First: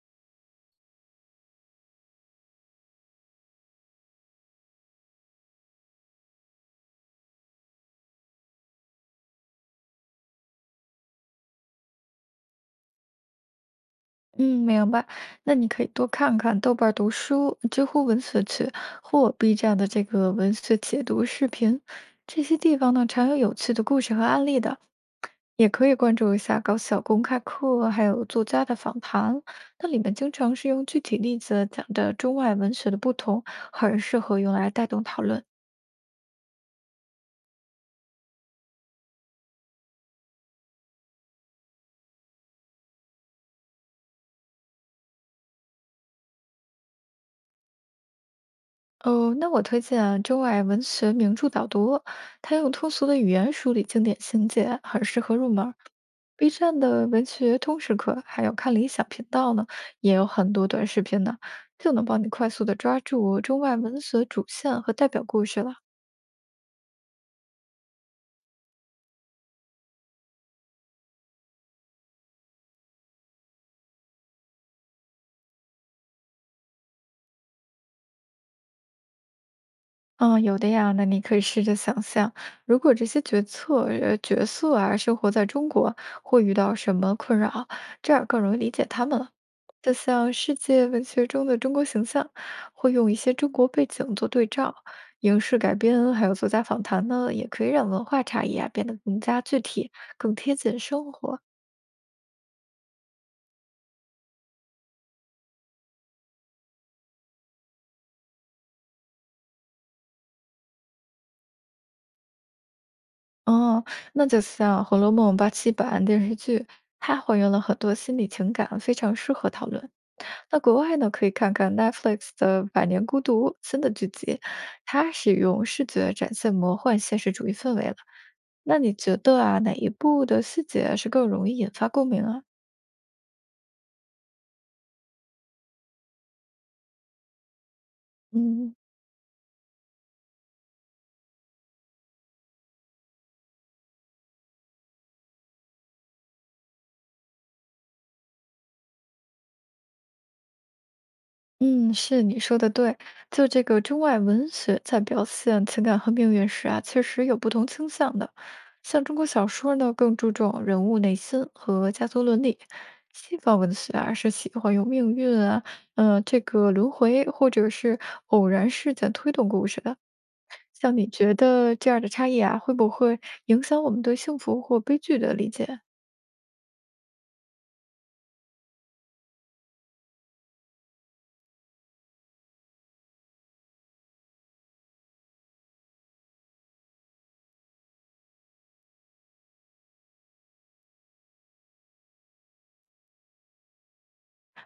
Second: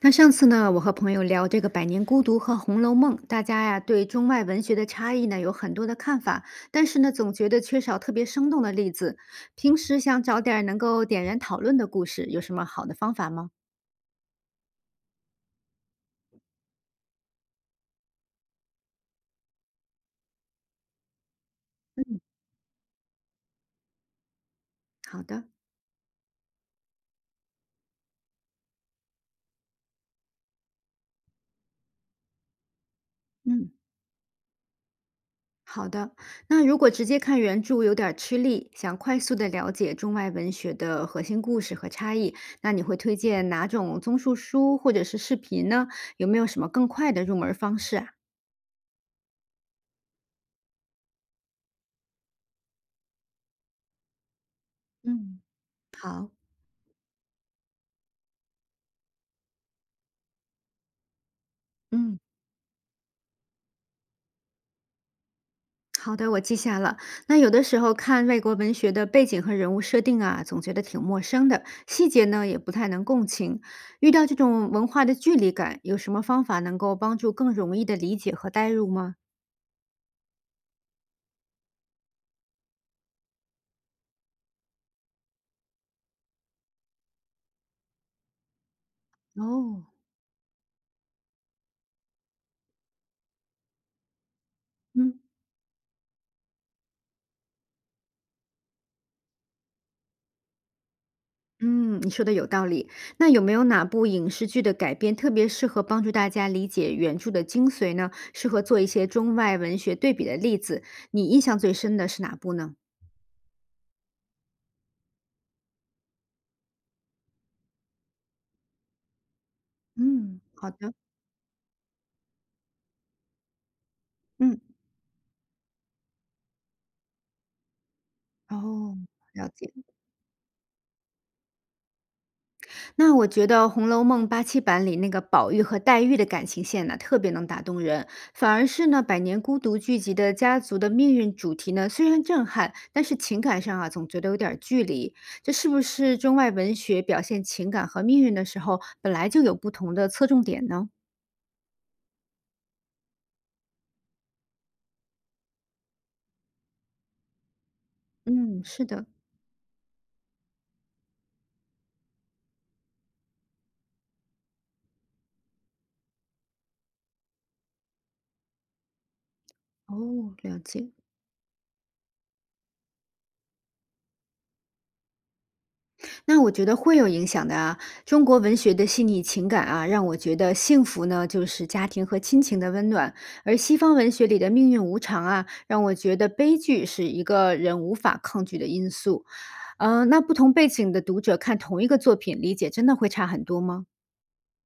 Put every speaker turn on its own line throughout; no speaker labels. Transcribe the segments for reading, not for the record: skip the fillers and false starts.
那上次呢，我和朋友聊这个《百年孤独》和《红楼梦》，大家呀对中外文学的差异呢有很多的看法，但是呢总觉得缺少特别生动的例子。平时想找点儿能够点燃讨论的故事，有什么好的方法吗？
嗯，明白。那你可以多看看豆瓣儿读书、知乎文学区或 B 站的这个文学解读视频，这些地方呢常有有趣的故事和案例的。
好的，
也可以关注一下高校公开课，还有作家的访谈，那里面经常是用具体例子讲的中外文学的不同，
嗯，
很适合用来带动讨论。
好的。那如果直接看原著有点儿吃力，想快速的了解中外文学的核心故事和差异，那你会推荐哪种综述书或者是视频呢？有没有什么更快的入门方式啊？
哦，那我推荐啊中外文学名著导读，它用通俗的语言梳理经典情节，很适合
嗯，
入门。
好，
B 站的文学通识课，还有看理想频道呢，也有很多短视频呢，就能
嗯。
帮你快速的抓住中外文学主线和代表故事了。
好的，我记下了。那有的时候看外国文学的背景和人物设定啊，总觉得挺陌生的，细节呢也不太能共情。遇到这种文化的距离感，有什么方法能够帮助更容易的理解和代入吗？
嗯，有的呀。那你可以试着想象，如果这些决策角色啊生活在中国，会遇到什么困扰，这样更容易理解他们了。
哦，
就像世界文学中的中国形象，会用一些中国背景做对照，
嗯
影视改编还有作家访谈呢，也可以让文化差异啊变得更加具体，更贴近生活。
嗯，你说的有道理。那有没有哪部影视剧的改编特别适合帮助大家理解原著的精髓呢？适合做一些中外文学对比的例子？你印象最深的是哪部呢？
哦，那就像《红楼梦》87版电视剧，它还原了很多心理情感，非常适合讨论。
嗯，
那
好
国
的，
外呢，可以看看 Netflix 的《百年孤独》新的剧集，
嗯，
它是用视觉展现魔幻现实主义氛围了。那你
哦，
觉得
了
啊，
解。
哪一部的细节是更容易引发共鸣啊？
那我觉得《红楼梦》87版里那个宝玉和黛玉的感情线呢，特别能打动人。反而
嗯，
是呢，《百年孤独》剧集的家族的命运主题呢，虽然震撼，但是情感上啊，总觉得有点儿距离。这是不是中外文学表现情感和命运的时候，本来就有不同的侧重点呢？
嗯，是你说的对，就这个中外文学在表现情感和命运时啊，确实有不同倾向的。
嗯，是
像
的。
中国小说呢，更注重人物内心和家族伦理；西方文学啊，是喜欢用命运啊，这个轮回或者是偶然事件推动故事的。
哦，了解。
像你觉得这样的差异啊，会不会影响我们对幸福或悲剧的理解？
那我觉得会有影响的啊。中国文学的细腻情感啊，让我觉得幸福呢就是家庭和亲情的温暖，而西方文学里的命运无常啊，让我觉得悲剧是一个人无法抗拒的因素。那不同背景的读者看同一个作品，理解真的会差很多吗？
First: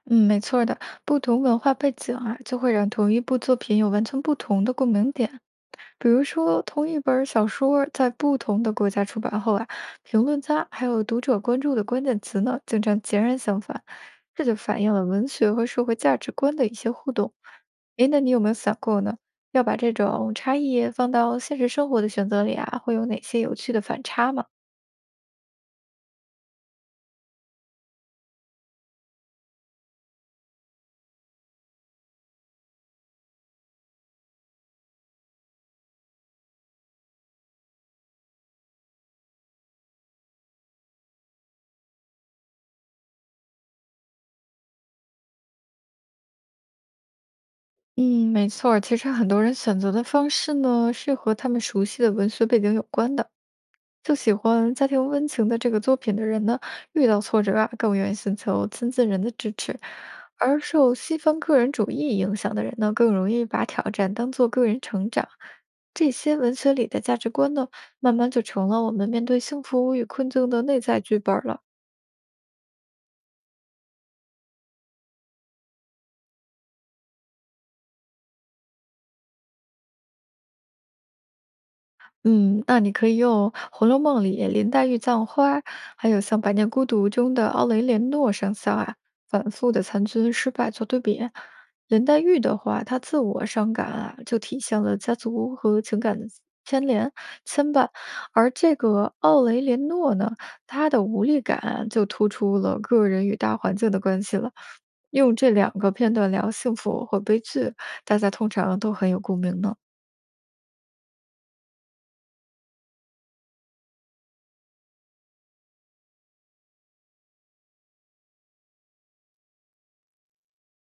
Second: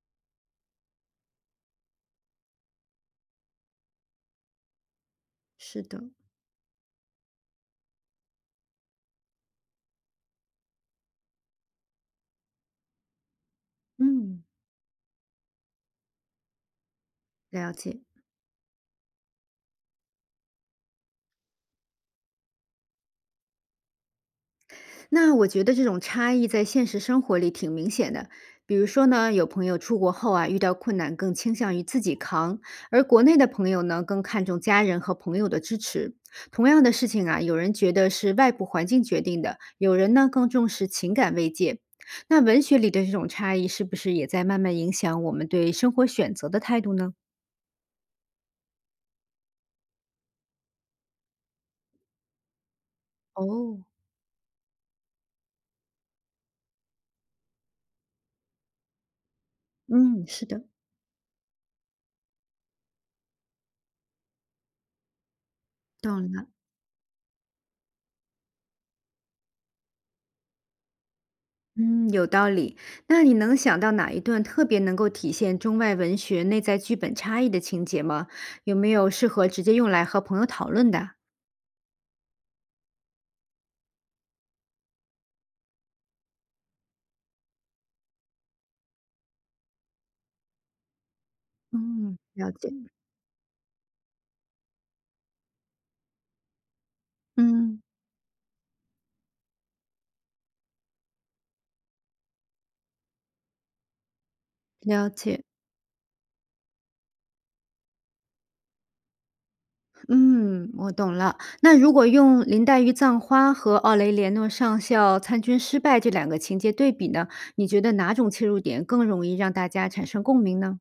嗯，没错儿的，不同文化背景啊，就会让同一部作品有完全不同的共鸣点。
是的，
比如说，同一本儿小说儿在不同的国家出版后啊，评论家还有读者关注的关键词呢，经常截然相反，
嗯，
这就反映了文学和社会价值观的一些互动。
了解。
诶，那你有没有想过呢？要把这种差异放到现实生活的选择里啊，会有哪些有趣的反差吗？
那我觉得这种差异在现实生活里挺明显的。比如说呢，有朋友出国后啊，遇到困难更倾向于自己扛，而国内的朋友呢，更看重家人和朋友的支持。同样的事情啊，有人觉得是外部环境决定的，有人呢更重视情感慰藉。那文学里的这种差异，是不是也在慢慢影响我们对生活选择的态度呢？
嗯，没错儿。其实很多人选择的方式呢，是和他们熟悉的文学背景有关的。
哦，
就喜欢家庭温情的这个作品的人呢，遇到挫折啊，更愿意寻求亲近人的支持；
嗯，是
而
的，
受西方个人主义影响的人呢，更容易把挑战当做个人成长。这
懂
些
了。
文学里的价值观呢，慢慢就成了我们面对幸福与困境的内在剧本儿了。
嗯，有道理。那你能想到哪一段特别能够体现中外文学内在剧本差异的情节吗？有没有适合直接用来和朋友讨论的？
嗯，那你可以用《红楼梦》里林黛玉葬花，还有像《百年孤独》中的奥雷连诺上校啊，反复的参军失败做对比。林
嗯，
黛玉
了
的
解。
话，她自我伤感啊，就体现了家族和情感的牵连牵
嗯，
绊；而这个奥雷连诺呢，他的无力感啊就突出了个人与大环境的关系了。
了
用
解。
这两个片段聊幸福或悲剧，大家通常都很有共鸣呢。
嗯，我懂了。那如果用林黛玉葬花和奥雷连诺上校参军失败这两个情节对比呢，你觉得哪种切入点更容易让大家产生共鸣呢？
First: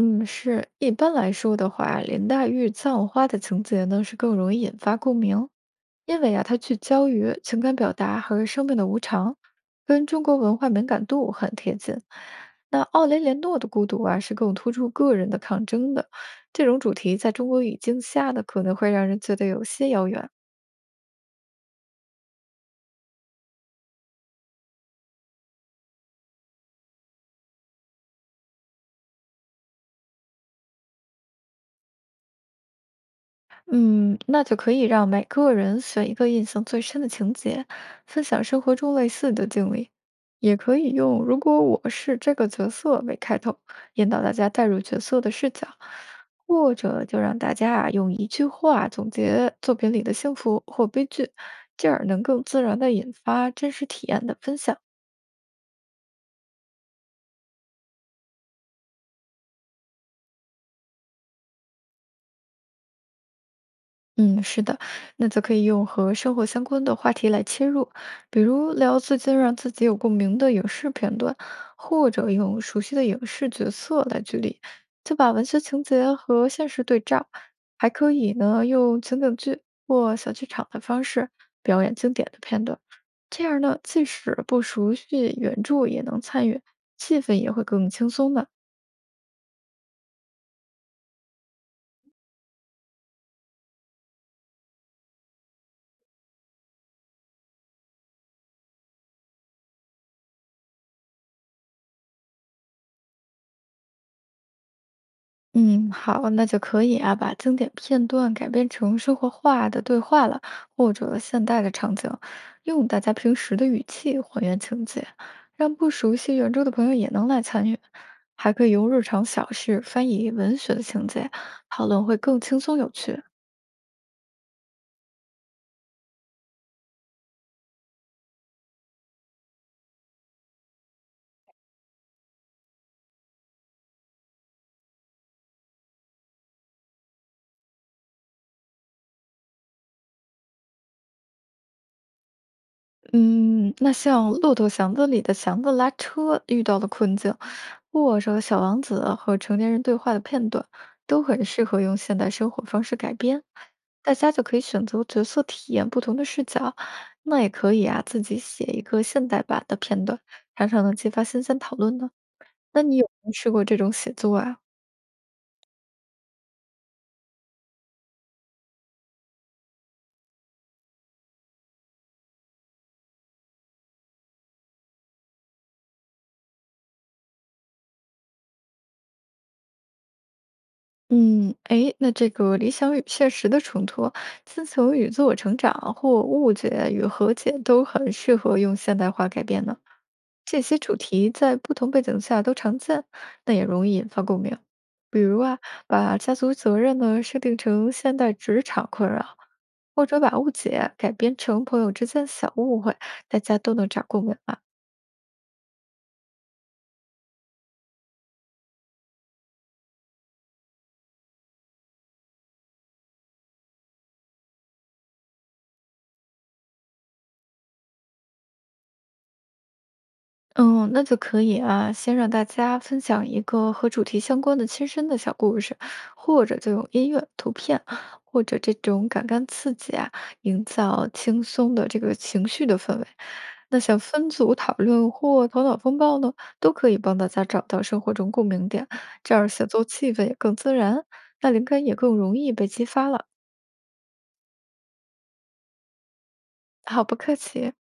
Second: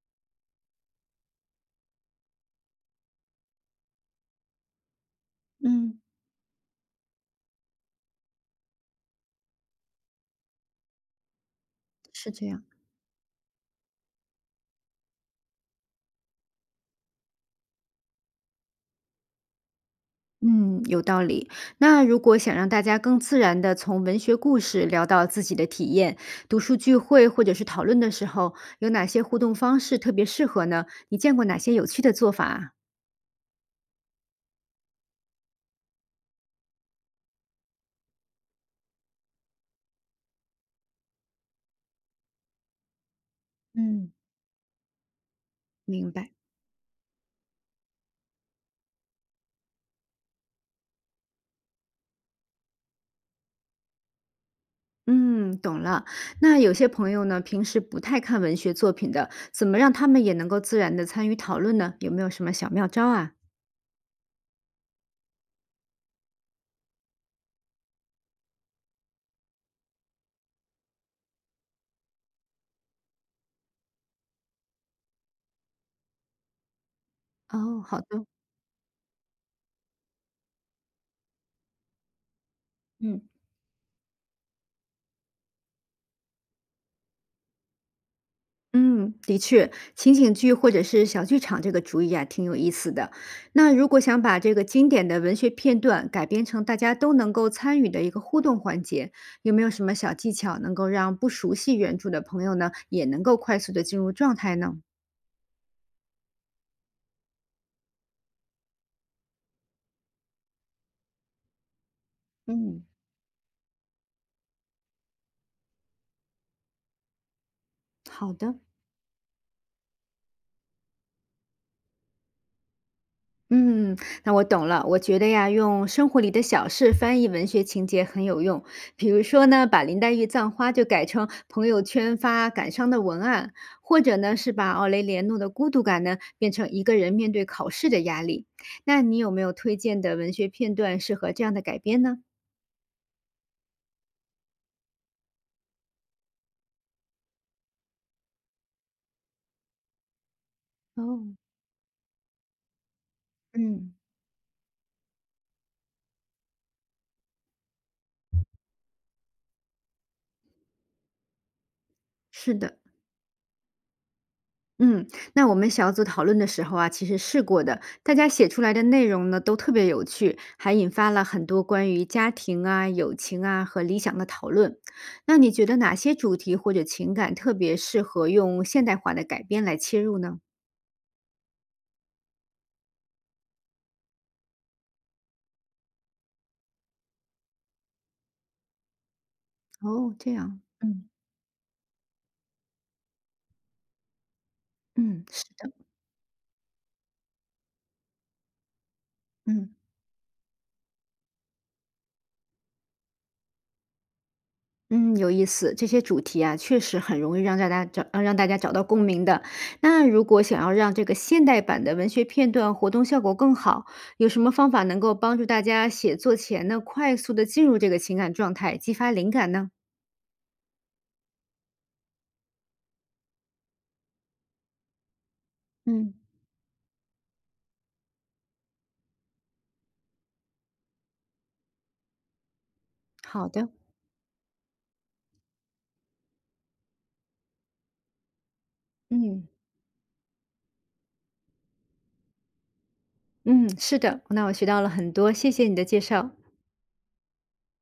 嗯，是，一般来说的话，林黛玉《葬花》的情节呢是更容易引发共鸣，
嗯，
因为啊，它聚焦于情感表达和生命的无常，跟中国文化敏感度很贴近。
是这样。
那奥雷连诺的《孤独》啊，是更突出个人的抗争的，这种主题在中国语境下呢，可能会让人觉得有些遥远。
嗯，有道理。那如果想让大家更自然地从文学故事聊到自己的体验，读书聚会或者是讨论的时候，有哪些互动方式特别适合呢？你见过哪些有趣的做法啊？
嗯，那就可以让每个人选一个印象最深的情节，分享生活中类似的经历，也可以用"如果我是这个角色"为开头，引
嗯，
导大家带入角色的视角，
明白。
或者就让大家啊用一句话总结作品里的幸福或悲剧，进而能更自然的引发真实体验的分享。
嗯，懂了。那有些朋友呢，平时不太看文学作品的，怎么让他们也能够自然地参与讨论呢？有没有什么小妙招啊？
嗯，是的，那就可以用和生活相关的话题来切入，比如聊最近让自己有共鸣的影视片段，或者用熟悉的影视角色来举例，就把文学情节和现实对照。
哦，
还
好的，
可以呢，用情景剧或小剧场的方式表演经典的片段，
嗯。
这样呢，即使不熟悉原著也能参与，气氛也会更轻松的。
嗯，的确，情景剧或者是小剧场这个主意啊，挺有意思的。那如果想把这个经典的文学片段改编成大家都能够参与的一个互动环节，有没有什么小技巧能够让不熟悉原著的朋友呢，也能够快速的进入状态呢？
嗯，好，那就可以啊，把经典片段改编成生活化的对话了，或者现代的场景，
嗯，
用大家平时的语气还原情节，让不熟悉原著的朋友也能来参与，
好
还
的。
可以用日常小事翻译文学的情节，讨论会更轻松有趣。
嗯，那我懂了。我觉得呀，用生活里的小事翻译文学情节很有用。比如说呢，把林黛玉葬花就改成朋友圈发感伤的文案，或者呢是把奥雷连诺的孤独感呢变成一个人面对考试的压力。那你有没有推荐的文学片段适合这样的改编呢？
嗯，那像《骆驼祥子》里的祥子拉车遇到的困境，或者《小王子》和成年人对话的片段，都
哦，
很适合用现代生活方式改编。
嗯，
大家就可以选择角色体验不同的视角，那也可以啊，自己写一个现代版的片段，常常能激发新鲜讨论呢。
是的。
那你有没有试过这种写作啊？
嗯，那我们小组讨论的时候啊，其实试过的，大家写出来的内容呢都特别有趣，还引发了很多关于家庭啊、友情啊和理想的讨论。那你觉得哪些主题或者情感特别适合用现代化的改编来切入呢？
嗯，哎，那这个理想与现实的冲突，自求与自我成长或误解与和解都很适合用现代化改编呢。
哦，这
这
样，
些主
嗯，
题在不同背景下都常见，那也容易引发共鸣。比
嗯，
如
是
啊，
的，
把家族责任呢设定成现代职场困扰，
嗯。
或者把误解改编成朋友之间小误会，大家都能找共鸣啊。
嗯，有意思，这些主题啊，确实很容易让大家让大家找到共鸣的。那如果想要让这个现代版的文学片段活动效果更好，有什么方法能够帮助大家写作前呢，快速的进入这个情感状态，激发灵感呢？
嗯，那就可以啊，先让大家分享一个和主题相关的亲身的小故事，
嗯，
或者就用音乐、图片，或者这种感官刺激啊，营造轻松的这个情绪的氛围。
好的。
那想分组讨论或头脑风暴呢，都可以帮大家找到生活中共鸣点，这样
嗯
写作气氛也更自然，那灵感也更容易被激发了。
嗯，是的，那我学到了很多，谢谢你的介绍。
好，不客气。